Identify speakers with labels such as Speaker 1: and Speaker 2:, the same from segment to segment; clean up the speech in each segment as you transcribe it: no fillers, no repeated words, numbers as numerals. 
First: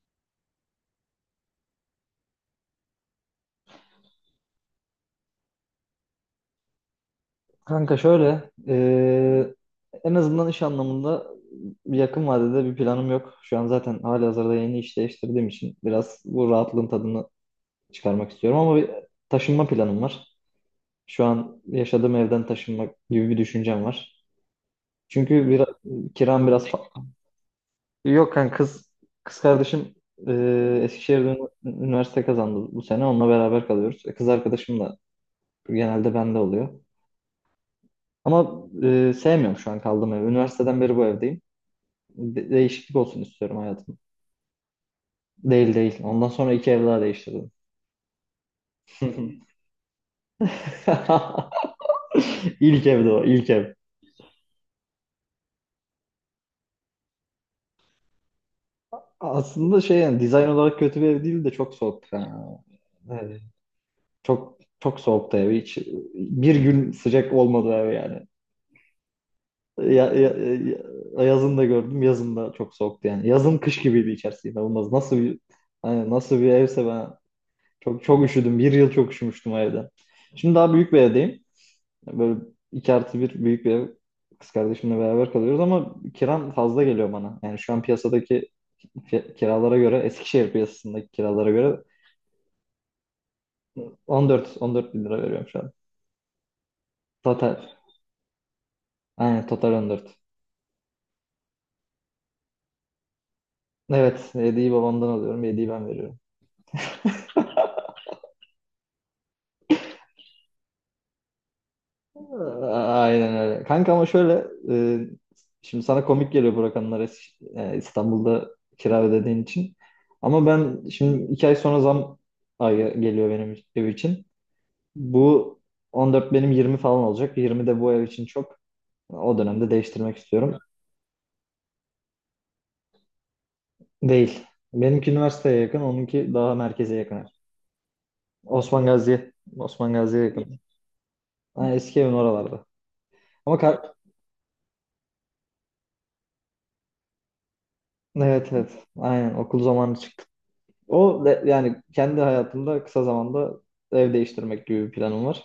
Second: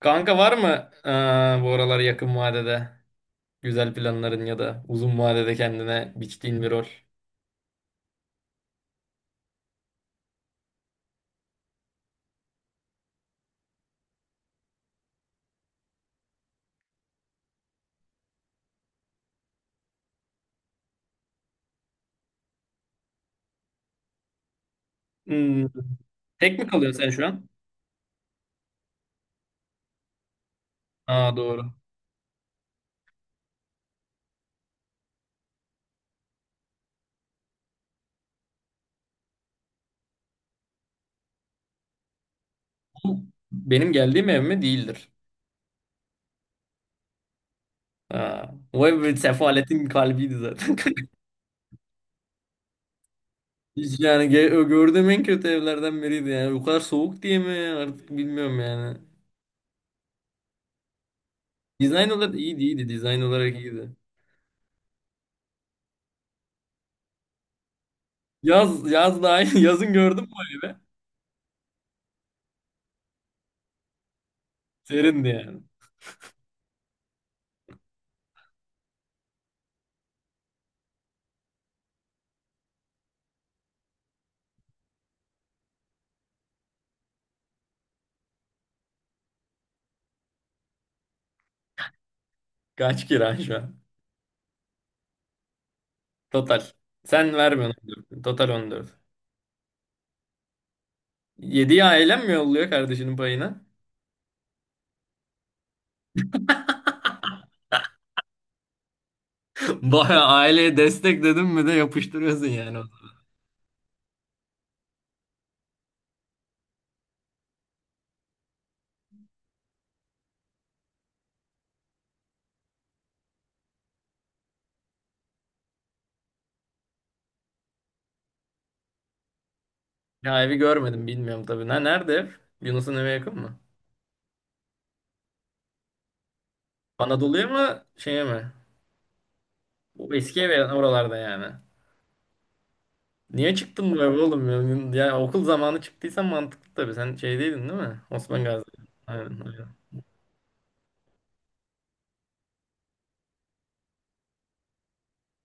Speaker 1: Kanka var mı bu aralar yakın vadede güzel planların ya da uzun vadede kendine biçtiğin bir rol?
Speaker 2: Kanka şöyle, en azından iş anlamında yakın vadede bir planım yok. Şu an zaten halihazırda yeni iş değiştirdiğim için biraz bu rahatlığın tadını çıkarmak istiyorum ama bir taşınma planım var. Şu an yaşadığım evden taşınmak gibi bir düşüncem var. Çünkü
Speaker 1: Hmm.
Speaker 2: biraz, kiram
Speaker 1: Tek mi
Speaker 2: biraz
Speaker 1: kalıyorsun sen şu an?
Speaker 2: Yok kanka kız kardeşim Eskişehir'de
Speaker 1: Aa doğru.
Speaker 2: üniversite kazandı bu sene. Onunla beraber kalıyoruz. E, Kız arkadaşım da genelde bende oluyor. Ama sevmiyorum şu an kaldığım evi. Üniversiteden beri bu evdeyim. Değişiklik
Speaker 1: Bu
Speaker 2: olsun istiyorum
Speaker 1: Benim
Speaker 2: hayatım.
Speaker 1: geldiğim ev mi? Değildir.
Speaker 2: Değil değil. Ondan sonra iki ev daha değiştirdim.
Speaker 1: Aa, o ev bir sefaletin kalbiydi zaten.
Speaker 2: İlk evdi o, ilk ev.
Speaker 1: Hiç yani gördüğüm en kötü evlerden biriydi yani. O kadar soğuk diye mi artık bilmiyorum yani.
Speaker 2: Aslında şey yani dizayn olarak kötü bir ev değil de çok soğuk.
Speaker 1: Dizayn olarak iyiydi iyiydi. Dizayn
Speaker 2: Yani
Speaker 1: olarak iyiydi.
Speaker 2: çok çok soğuktu ev. Hiç bir gün sıcak olmadı ev yani.
Speaker 1: Yaz da aynı
Speaker 2: Ya,
Speaker 1: yazın gördün mü o evi?
Speaker 2: yazın da gördüm, yazın da çok soğuktu yani. Yazın kış gibiydi içerisi inanılmaz. Nasıl
Speaker 1: Serindi
Speaker 2: bir,
Speaker 1: yani.
Speaker 2: hani nasıl bir evse ben çok çok üşüdüm. Bir yıl çok üşümüştüm o evde. Şimdi daha büyük bir evdeyim. Böyle 2+1 büyük bir ev, kız kardeşimle beraber kalıyoruz ama kiram fazla geliyor bana. Yani şu an piyasadaki kiralara göre, Eskişehir piyasasındaki kiralara göre
Speaker 1: Kaç kira şu an?
Speaker 2: 14 bin lira veriyorum şu an.
Speaker 1: Total. Sen
Speaker 2: Total.
Speaker 1: vermiyorsun 14. Total 14.
Speaker 2: Aynen total 14.
Speaker 1: 7'yi ailen mi yolluyor kardeşinin payına?
Speaker 2: Evet, hediyeyi babamdan alıyorum, hediyeyi ben veriyorum.
Speaker 1: Baya aileye destek dedim mi de yapıştırıyorsun
Speaker 2: A-
Speaker 1: yani o zaman.
Speaker 2: Aynen öyle. Kanka ama şöyle, e, şimdi sana komik geliyor bu rakamlar, İstanbul'da kira ödediğin için. Ama ben şimdi iki ay sonra zam ayı geliyor benim ev için. Bu 14 benim 20 falan olacak. 20 de bu ev için çok. O dönemde değiştirmek
Speaker 1: Ya
Speaker 2: istiyorum.
Speaker 1: evi görmedim bilmiyorum tabii. Ne, nerede ev? Yunus'un eve yakın mı?
Speaker 2: Değil. Benimki üniversiteye yakın, onunki daha merkeze yakın.
Speaker 1: Anadolu'ya mı şeye mi?
Speaker 2: Osman Gazi'ye. Osman
Speaker 1: O
Speaker 2: Gazi'ye
Speaker 1: eski
Speaker 2: yakın.
Speaker 1: ev oralarda yani.
Speaker 2: Ha, eski evin oralarda.
Speaker 1: Niye
Speaker 2: Ama kar-
Speaker 1: çıktın bu eve oğlum? Ya okul zamanı çıktıysan mantıklı tabii. Sen şeydeydin değil mi? Osman
Speaker 2: evet,
Speaker 1: Gazi.
Speaker 2: evet.
Speaker 1: Aynen,
Speaker 2: Aynen okul
Speaker 1: aynen.
Speaker 2: zamanı çıktı. Yani kendi hayatımda kısa zamanda ev değiştirmek gibi bir planım var.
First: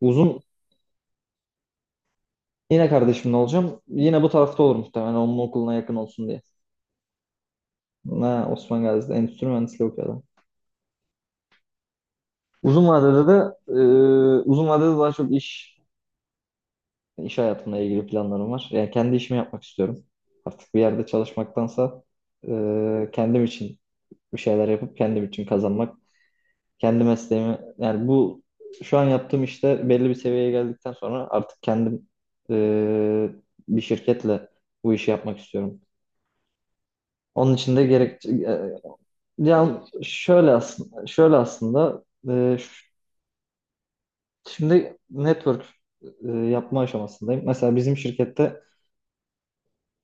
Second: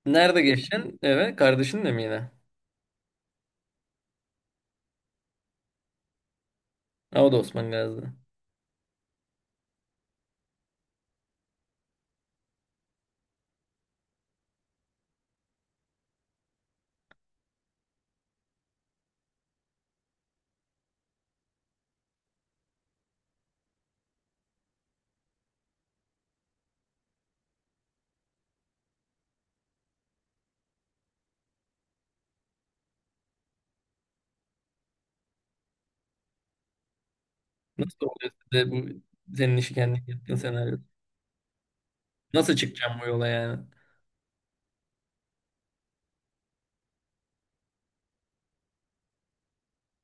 Speaker 2: Uzun
Speaker 1: Nerede geçeceksin eve? Kardeşinle mi yine?
Speaker 2: Yine kardeşimle olacağım. Yine bu tarafta olur muhtemelen, onun okuluna yakın olsun diye.
Speaker 1: Ha, o da Osman Gazi'de.
Speaker 2: Ha, Osman Gazi'de endüstri mühendisliği okuyor. Uzun vadede de, e, uzun vadede daha çok iş hayatımla ilgili planlarım var. Yani kendi işimi yapmak istiyorum. Artık bir yerde çalışmaktansa kendim için bir şeyler yapıp kendim için kazanmak, kendi mesleğimi, yani bu şu an yaptığım işte belli bir seviyeye geldikten sonra artık kendim e, bir şirketle bu işi yapmak istiyorum. Onun için de
Speaker 1: Nasıl
Speaker 2: gerek
Speaker 1: oluyor size bu senin işi
Speaker 2: ya
Speaker 1: kendin yaptığın senaryo?
Speaker 2: şöyle aslında.
Speaker 1: Nasıl çıkacağım bu yola yani?
Speaker 2: Şimdi network yapma aşamasındayım. Mesela bizim şirkette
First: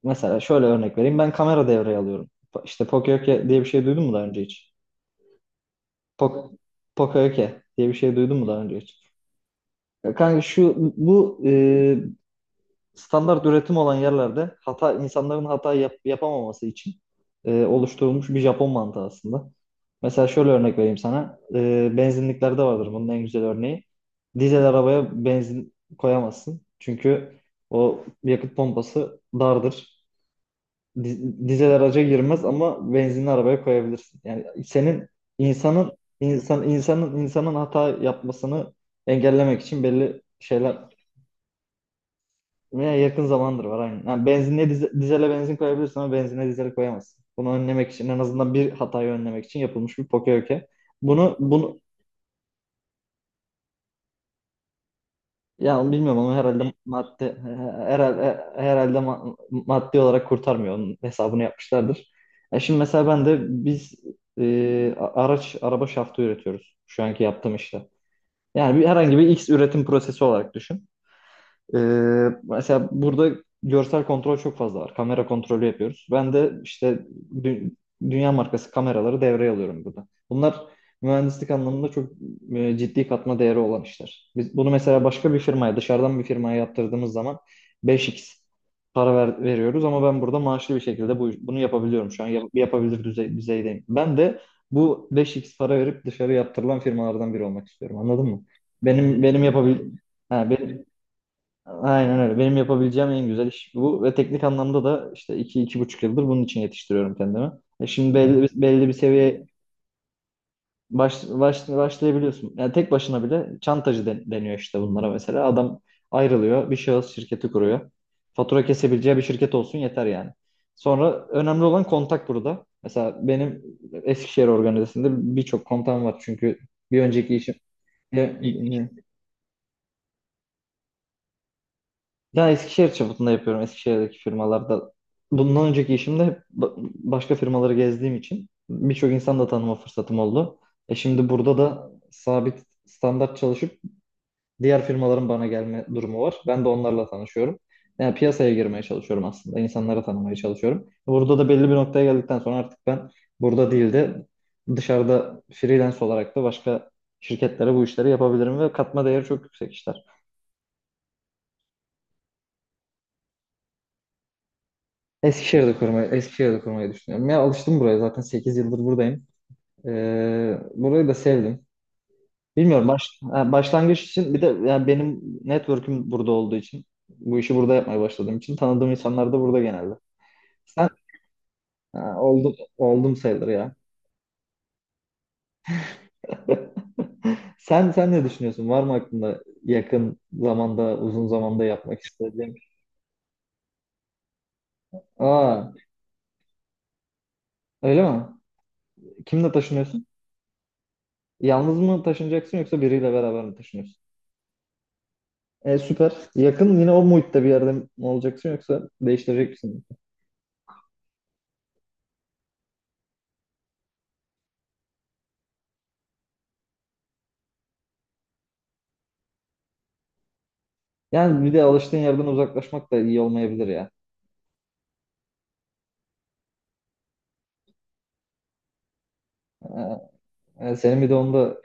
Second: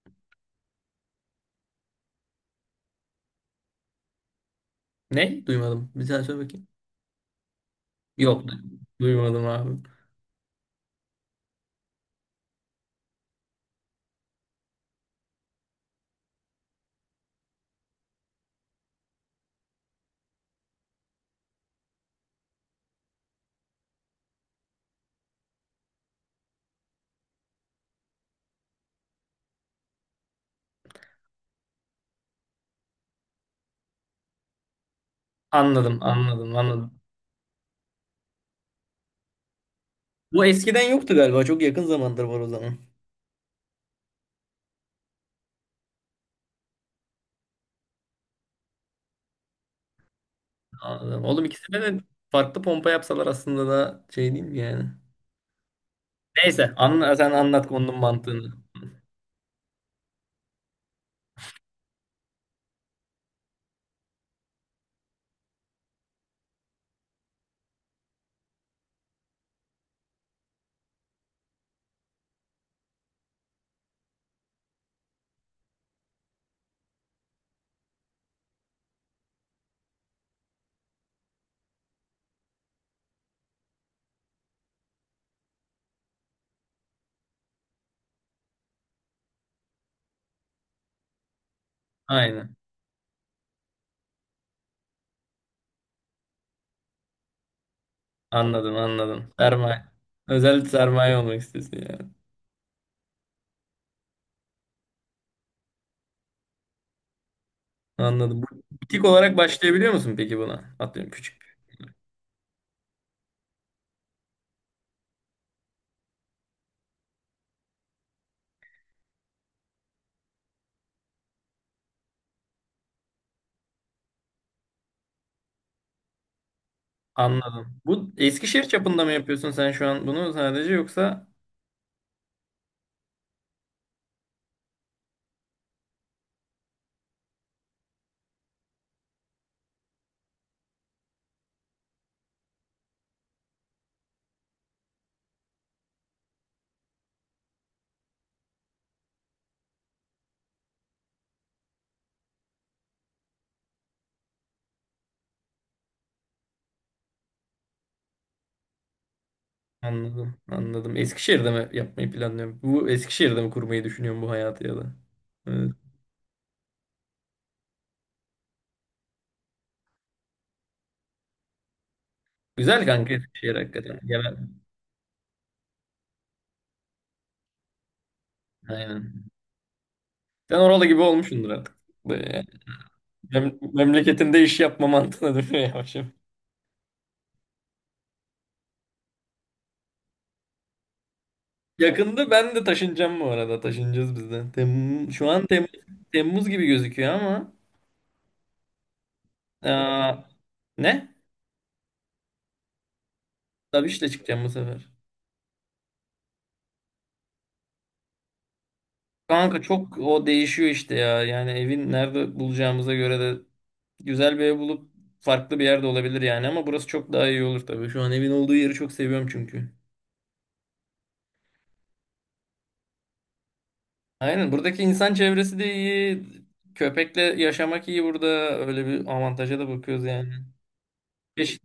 Speaker 2: Mesela şöyle örnek vereyim. Ben kamera devreye alıyorum. İşte Pocoyoke diye bir şey duydun mu daha önce hiç?
Speaker 1: Ne? Duymadım. Bir daha söyle
Speaker 2: Pok
Speaker 1: bakayım.
Speaker 2: Pocoyoke diye bir şey duydun mu
Speaker 1: Yok.
Speaker 2: daha önce hiç?
Speaker 1: Duymadım abi.
Speaker 2: Ya kanka, standart üretim olan yerlerde hata, insanların hata yapamaması için oluşturulmuş bir Japon mantığı aslında. Mesela şöyle örnek vereyim sana. E, benzinliklerde vardır bunun en güzel örneği. Dizel arabaya benzin koyamazsın. Çünkü o yakıt pompası dardır. Dizel araca girmez ama benzinli arabaya koyabilirsin. Yani senin, insanın
Speaker 1: Anladım, anladım,
Speaker 2: insan,
Speaker 1: anladım.
Speaker 2: insanın hata yapmasını engellemek için belli
Speaker 1: Bu
Speaker 2: şeyler,
Speaker 1: eskiden yoktu galiba. Çok yakın zamandır var o zaman.
Speaker 2: veya yakın zamandır var aynen. Yani benzinliğe dizele benzin koyabilirsin ama benzinliğe dizel koyamazsın. Bunu önlemek için, en azından bir hatayı önlemek için yapılmış bir poke.
Speaker 1: Anladım.
Speaker 2: Bunu
Speaker 1: Oğlum
Speaker 2: bunu
Speaker 1: ikisine de farklı pompa yapsalar aslında da şey değil mi yani?
Speaker 2: ya bilmiyorum ama
Speaker 1: Neyse sen anlat konunun
Speaker 2: herhalde
Speaker 1: mantığını.
Speaker 2: maddi olarak kurtarmıyor. Onun hesabını yapmışlardır. Ya şimdi mesela ben de biz a- araç araba şaftı üretiyoruz şu anki yaptığım işte. Yani bir, herhangi bir X üretim prosesi olarak düşün. Ee, mesela burada görsel kontrol çok fazla var. Kamera kontrolü yapıyoruz. Ben de işte dü- dünya markası kameraları devreye alıyorum burada. Bunlar mühendislik anlamında çok ciddi katma değeri olan işler. Biz bunu mesela başka bir firmaya, dışarıdan bir firmaya yaptırdığımız zaman 5x para veriyoruz ama ben burada maaşlı bir şekilde bunu yapabiliyorum. Şu an
Speaker 1: Aynen.
Speaker 2: yapabilir düzeydeyim. Ben de bu 5x para verip dışarı yaptırılan firmalardan biri olmak istiyorum. Anladın mı?
Speaker 1: Anladım
Speaker 2: Benim
Speaker 1: anladım.
Speaker 2: benim yapabil
Speaker 1: Sermaye.
Speaker 2: Ha,
Speaker 1: Özellikle
Speaker 2: benim,
Speaker 1: sermaye olmak istiyorsun yani.
Speaker 2: Aynen öyle. Benim yapabileceğim en güzel iş bu ve teknik anlamda da işte 2, 2,5 yıldır bunun için yetiştiriyorum kendimi. E şimdi
Speaker 1: Anladım.
Speaker 2: belli bir
Speaker 1: Butik olarak
Speaker 2: seviyeye
Speaker 1: başlayabiliyor musun peki buna? Atıyorum küçük.
Speaker 2: başlayabiliyorsun. Yani tek başına bile çantacı deniyor işte bunlara mesela. Adam ayrılıyor, bir şahıs şirketi kuruyor. Fatura kesebileceği bir şirket olsun yeter yani. Sonra önemli olan kontak burada. Mesela benim Eskişehir organizasında birçok kontam var çünkü bir önceki işim,
Speaker 1: Anladım. Bu Eskişehir çapında mı yapıyorsun sen şu an bunu sadece yoksa?
Speaker 2: ya Eskişehir çapında yapıyorum. Eskişehir'deki firmalarda. Bundan önceki işimde hep başka firmaları gezdiğim için birçok insan da tanıma fırsatım oldu. E şimdi burada da sabit, standart çalışıp diğer firmaların bana gelme durumu var. Ben de onlarla tanışıyorum. Yani piyasaya girmeye çalışıyorum aslında. İnsanları tanımaya çalışıyorum. Burada da belli bir noktaya geldikten sonra artık ben burada değil de dışarıda freelance olarak da başka şirketlere bu işleri yapabilirim ve katma değeri çok yüksek işler.
Speaker 1: Anladım anladım. Eskişehir'de mi yapmayı planlıyorum? Bu Eskişehir'de mi kurmayı düşünüyorum bu hayatı ya da? Evet.
Speaker 2: Eskişehir'de kurmayı düşünüyorum. Ya alıştım buraya, zaten 8 yıldır buradayım. Burayı da sevdim.
Speaker 1: Güzel
Speaker 2: Bilmiyorum
Speaker 1: kanka Eskişehir
Speaker 2: başlangıç
Speaker 1: hakikaten.
Speaker 2: için,
Speaker 1: Genel.
Speaker 2: bir de yani benim network'üm burada olduğu için, bu işi burada yapmaya başladığım için tanıdığım
Speaker 1: Aynen.
Speaker 2: insanlar da burada genelde.
Speaker 1: Sen oralı
Speaker 2: Sen
Speaker 1: gibi olmuşsundur artık.
Speaker 2: ha,
Speaker 1: Böyle yani.
Speaker 2: oldum sayılır ya.
Speaker 1: Memleketinde iş yapma mantığına dönüyor yavaş.
Speaker 2: Sen ne düşünüyorsun? Var mı aklında yakın zamanda, uzun zamanda yapmak
Speaker 1: Yakında
Speaker 2: istediğin?
Speaker 1: ben de taşınacağım bu arada. Taşınacağız biz de. Şu an
Speaker 2: Aa,
Speaker 1: Temmuz gibi gözüküyor ama.
Speaker 2: öyle mi? Kimle taşınıyorsun?
Speaker 1: Aa, ne?
Speaker 2: Yalnız mı taşınacaksın yoksa biriyle beraber mi
Speaker 1: Tabii
Speaker 2: taşınıyorsun?
Speaker 1: işte çıkacağım bu sefer.
Speaker 2: E, süper. Yakın, yine o muhitte bir yerde mi olacaksın yoksa değiştirecek
Speaker 1: Kanka
Speaker 2: misin?
Speaker 1: çok o değişiyor işte ya. Yani evin nerede bulacağımıza göre de güzel bir ev bulup farklı bir yerde olabilir yani. Ama burası çok daha iyi olur tabii. Şu an evin olduğu yeri çok seviyorum çünkü.
Speaker 2: Yani bir de alıştığın yerden uzaklaşmak da iyi olmayabilir ya.
Speaker 1: Aynen buradaki insan çevresi de iyi. Köpekle yaşamak iyi burada. Öyle bir avantaja da bakıyoruz yani.
Speaker 2: Senin bir de onu da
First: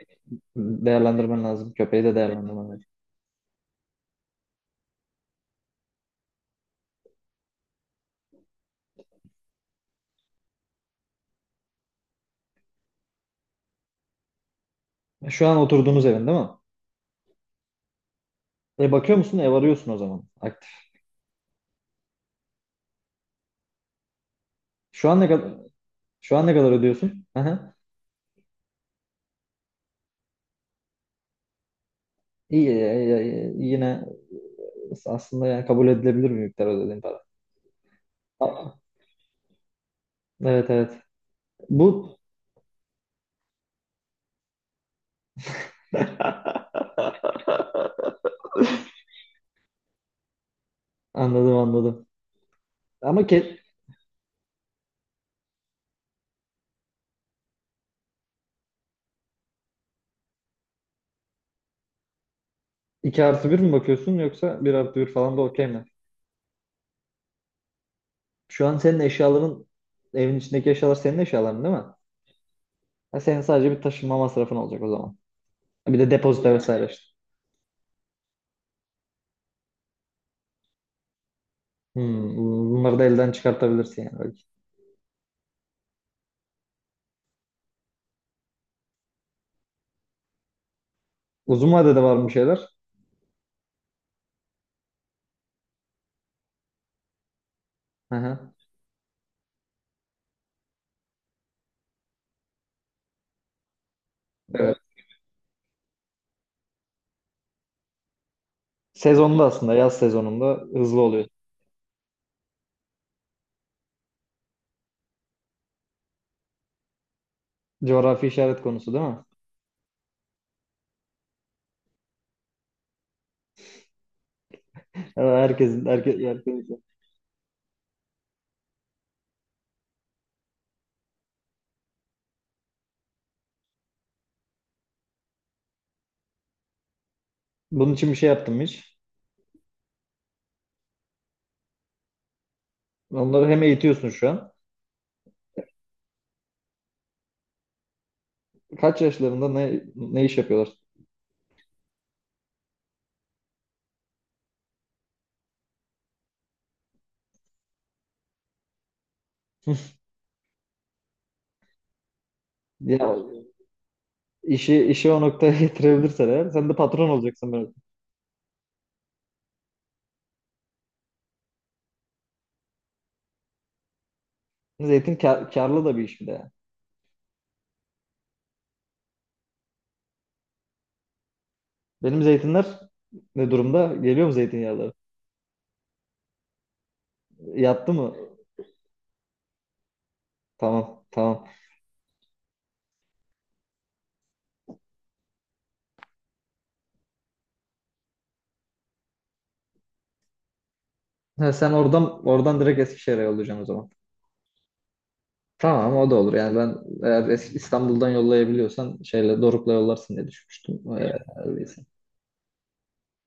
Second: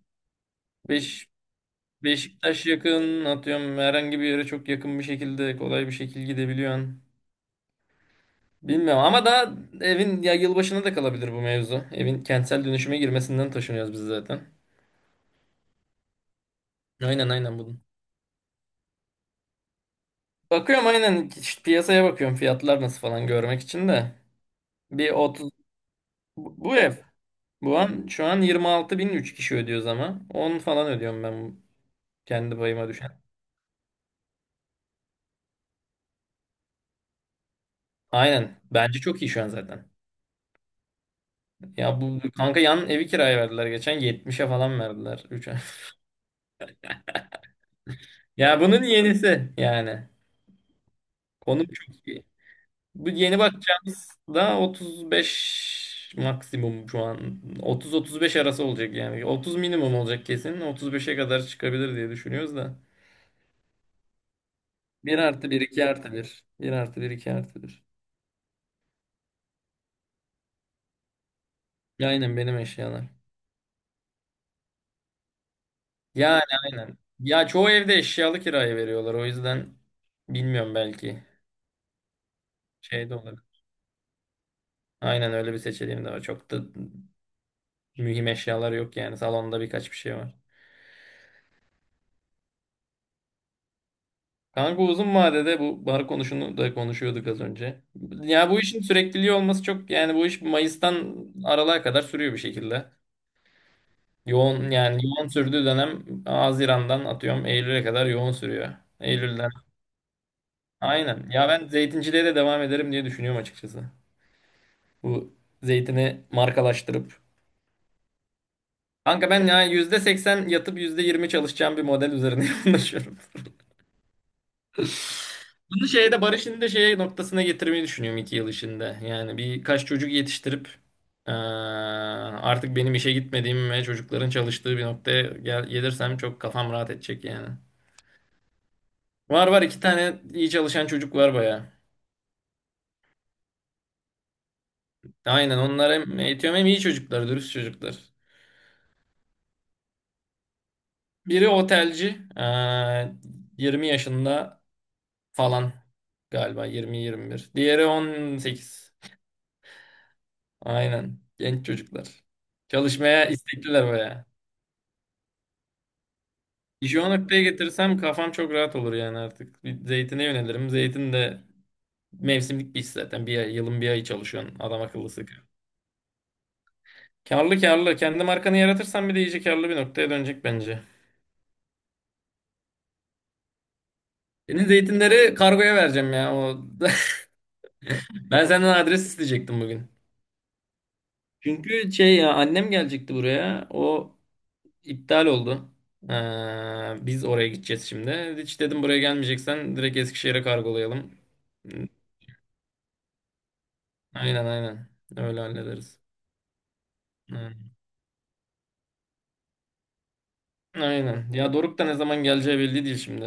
Speaker 1: 5
Speaker 2: değerlendirmen lazım. Köpeği de
Speaker 1: Beşiktaş
Speaker 2: değerlendirmen lazım.
Speaker 1: yakın atıyorum herhangi bir yere çok yakın bir şekilde kolay bir şekilde gidebiliyorsun. Bilmiyorum ama daha evin ya yılbaşına da kalabilir bu mevzu. Evin kentsel dönüşüme girmesinden taşınıyoruz biz zaten.
Speaker 2: Şu an oturduğunuz evin değil mi?
Speaker 1: Aynen aynen bunun.
Speaker 2: E, bakıyor musun? Ev arıyorsun o zaman. Aktif.
Speaker 1: Bakıyorum aynen işte piyasaya bakıyorum fiyatlar nasıl falan görmek için de.
Speaker 2: Şu
Speaker 1: Bir
Speaker 2: an ne
Speaker 1: 30.
Speaker 2: kadar şu an ne
Speaker 1: bu
Speaker 2: kadar
Speaker 1: bu ev
Speaker 2: ödüyorsun? Aha.
Speaker 1: bu an şu an 26 bin, 3 kişi ödüyoruz ama 10 falan ödüyorum ben, kendi
Speaker 2: İyi,
Speaker 1: payıma düşen.
Speaker 2: yine aslında yani kabul edilebilir bir miktar ödediğin para.
Speaker 1: Aynen.
Speaker 2: Aa,
Speaker 1: Bence çok iyi şu an zaten.
Speaker 2: evet, evet.
Speaker 1: Ya
Speaker 2: Bu
Speaker 1: bu kanka, yan evi kiraya verdiler geçen, 70'e falan verdiler 3. Ya bunun yenisi yani.
Speaker 2: anladım,
Speaker 1: Konum
Speaker 2: anladım.
Speaker 1: çok iyi. Bu
Speaker 2: Ama
Speaker 1: yeni
Speaker 2: ke-
Speaker 1: bakacağımız da 35 maksimum şu an. 30-35 arası olacak yani. 30 minimum olacak kesin. 35'e kadar çıkabilir diye düşünüyoruz da.
Speaker 2: 2 artı bir mi bakıyorsun yoksa bir artı 1
Speaker 1: Bir
Speaker 2: falan da
Speaker 1: artı bir
Speaker 2: okey mi?
Speaker 1: 2 artı Bir 1 artı bir, iki artı 1.
Speaker 2: Şu an senin eşyaların, evin içindeki eşyalar senin eşyaların değil mi?
Speaker 1: Ya aynen benim eşyalar.
Speaker 2: Ha, senin sadece bir taşınma masrafın olacak o zaman. Bir de
Speaker 1: Yani
Speaker 2: depozito vesaire
Speaker 1: aynen.
Speaker 2: işte.
Speaker 1: Ya çoğu evde eşyalı kiraya veriyorlar. O yüzden bilmiyorum belki.
Speaker 2: Hmm, bunları da
Speaker 1: Şey de
Speaker 2: elden
Speaker 1: olur.
Speaker 2: çıkartabilirsin yani belki.
Speaker 1: Aynen öyle bir seçeneğim de var. Çok da mühim eşyalar yok yani. Salonda birkaç bir şey var.
Speaker 2: Uzun vadede var mı şeyler?
Speaker 1: Kanka uzun vadede bu bar konusunu da konuşuyorduk az önce.
Speaker 2: Hı
Speaker 1: Ya
Speaker 2: hı,
Speaker 1: bu işin sürekliliği olması çok yani bu iş Mayıs'tan Aralık'a kadar sürüyor bir şekilde. Yoğun
Speaker 2: evet.
Speaker 1: yani yoğun sürdüğü dönem Haziran'dan atıyorum Eylül'e kadar yoğun sürüyor.
Speaker 2: Sezonda,
Speaker 1: Eylül'den.
Speaker 2: aslında yaz sezonunda hızlı oluyor.
Speaker 1: Aynen. Ya ben zeytinciliğe de devam ederim diye düşünüyorum açıkçası. Bu zeytini markalaştırıp.
Speaker 2: Coğrafi işaret konusu değil mi?
Speaker 1: Kanka ben ya %80 yatıp %20 çalışacağım bir model üzerine konuşuyorum.
Speaker 2: Evet,
Speaker 1: Bunu şeyde Barış'ın
Speaker 2: herkes.
Speaker 1: da şey noktasına getirmeyi düşünüyorum 2 yıl içinde. Yani birkaç çocuk yetiştirip eee, artık benim işe gitmediğim ve çocukların çalıştığı bir noktaya gelirsem çok kafam rahat edecek yani.
Speaker 2: Bunun için bir şey yaptım hiç.
Speaker 1: Var iki tane iyi çalışan çocuk var baya.
Speaker 2: Onları hem eğitiyorsun şu an.
Speaker 1: Aynen onlar hem eğitiyorum hem iyi çocuklar, dürüst çocuklar.
Speaker 2: Kaç yaşlarında, ne iş yapıyorlar?
Speaker 1: Biri otelci, 20 yaşında falan galiba 20-21. Diğeri 18. Aynen. Genç çocuklar.
Speaker 2: Ya
Speaker 1: Çalışmaya istekliler baya.
Speaker 2: İşi, işi o noktaya getirebilirsen eğer, sen de
Speaker 1: İşi
Speaker 2: patron
Speaker 1: o noktaya
Speaker 2: olacaksın böyle.
Speaker 1: getirsem kafam çok rahat olur yani artık. Bir zeytine yönelirim. Zeytin de mevsimlik bir iş zaten. Bir ay, yılın bir ayı çalışıyorsun. Adam akıllı
Speaker 2: Zeytin
Speaker 1: sıkıyor.
Speaker 2: karlı da bir iş bir de, yani.
Speaker 1: Karlı karlı. Kendi markanı yaratırsan bir de iyice karlı bir noktaya dönecek bence.
Speaker 2: Benim zeytinler ne durumda? Geliyor mu
Speaker 1: Senin
Speaker 2: zeytinyağları?
Speaker 1: zeytinleri kargoya vereceğim ya.
Speaker 2: Yattı mı?
Speaker 1: Ben senden adres isteyecektim bugün.
Speaker 2: Tamam, tamam.
Speaker 1: Çünkü şey ya annem gelecekti buraya. O İptal oldu. Biz oraya gideceğiz şimdi. Hiç dedim buraya gelmeyeceksen direkt Eskişehir'e kargolayalım.
Speaker 2: Ha, sen oradan oradan direkt Eskişehir'e yollayacaksın o zaman.
Speaker 1: Aynen aynen. Öyle
Speaker 2: Tamam,
Speaker 1: hallederiz.
Speaker 2: o da olur. Yani ben, eğer
Speaker 1: Aynen.
Speaker 2: İstanbul'dan yollayabiliyorsan, şeyle Doruk'la yollarsın diye düşünmüştüm.
Speaker 1: Aynen. Ya Doruk da ne zaman geleceği belli değil şimdi.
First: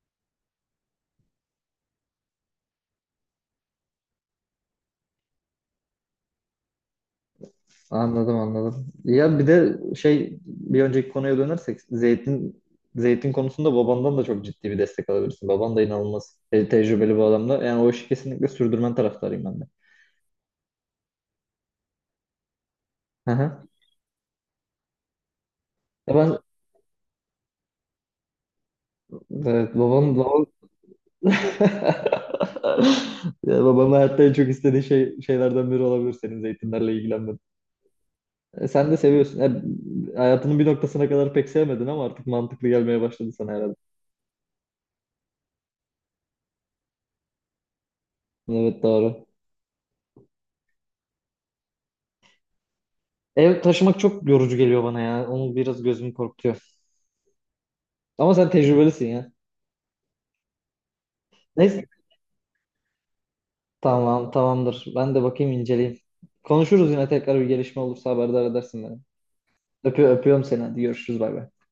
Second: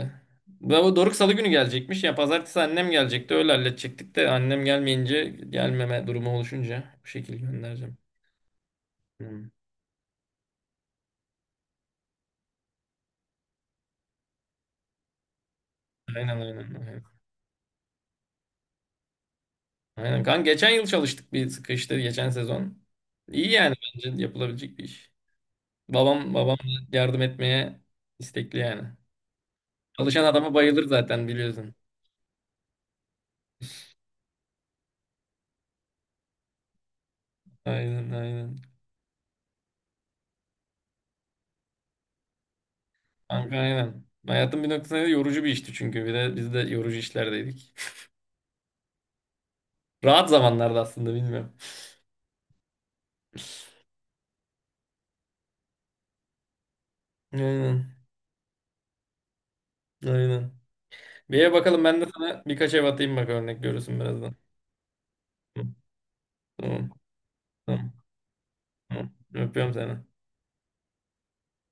Speaker 1: Ya bu Doruk Salı günü gelecekmiş. Ya Pazartesi annem gelecekti. Öyle halledecektik de annem gelmeyince, gelmeme durumu oluşunca bu şekilde göndereceğim.
Speaker 2: Anladım, anladım. Ya bir
Speaker 1: Hı.
Speaker 2: de şey, bir önceki konuya dönersek zeytin konusunda babandan da çok ciddi bir destek alabilirsin. Baban da inanılmaz
Speaker 1: Aynen aynen. Aynen.
Speaker 2: tecrübeli bir adamda. Yani o işi kesinlikle sürdürmen taraftarıyım ben de.
Speaker 1: Aynen. Kanka geçen yıl çalıştık bir sıkı işte geçen sezon.
Speaker 2: Hı
Speaker 1: İyi
Speaker 2: hı.
Speaker 1: yani bence yapılabilecek bir iş.
Speaker 2: Ya
Speaker 1: Babam
Speaker 2: ben
Speaker 1: babam yardım etmeye istekli yani.
Speaker 2: evet babam,
Speaker 1: Çalışan adama bayılır zaten biliyorsun.
Speaker 2: ya babam hayatta en çok istediği şey, biri olabilir, senin zeytinlerle ilgilenmen.
Speaker 1: Aynen aynen.
Speaker 2: E, sen de seviyorsun. E, hayatının bir noktasına kadar pek sevmedin ama artık mantıklı gelmeye başladı sana
Speaker 1: Kanka
Speaker 2: herhalde.
Speaker 1: aynen. Hayatın bir noktasında yorucu bir işti çünkü. Bir de biz de yorucu işlerdeydik.
Speaker 2: Evet, doğru.
Speaker 1: Rahat zamanlarda aslında bilmiyorum.
Speaker 2: Ev taşımak çok yorucu geliyor bana ya. Onu biraz gözüm korkutuyor.
Speaker 1: Aynen.
Speaker 2: Ama sen tecrübelisin ya.
Speaker 1: Aynen. Bir ev bakalım
Speaker 2: Neyse.
Speaker 1: ben de sana birkaç ev atayım bak örnek görürsün
Speaker 2: Tamam,
Speaker 1: birazdan.
Speaker 2: tamamdır. Ben de bakayım,
Speaker 1: Hı,
Speaker 2: inceleyeyim. Konuşuruz
Speaker 1: Tamam.
Speaker 2: yine, tekrar bir gelişme
Speaker 1: Tamam.
Speaker 2: olursa haberdar edersin beni.
Speaker 1: Tamam. Öpüyorum seni.
Speaker 2: Öpüyorum seni. Hadi, görüşürüz. Bay bay.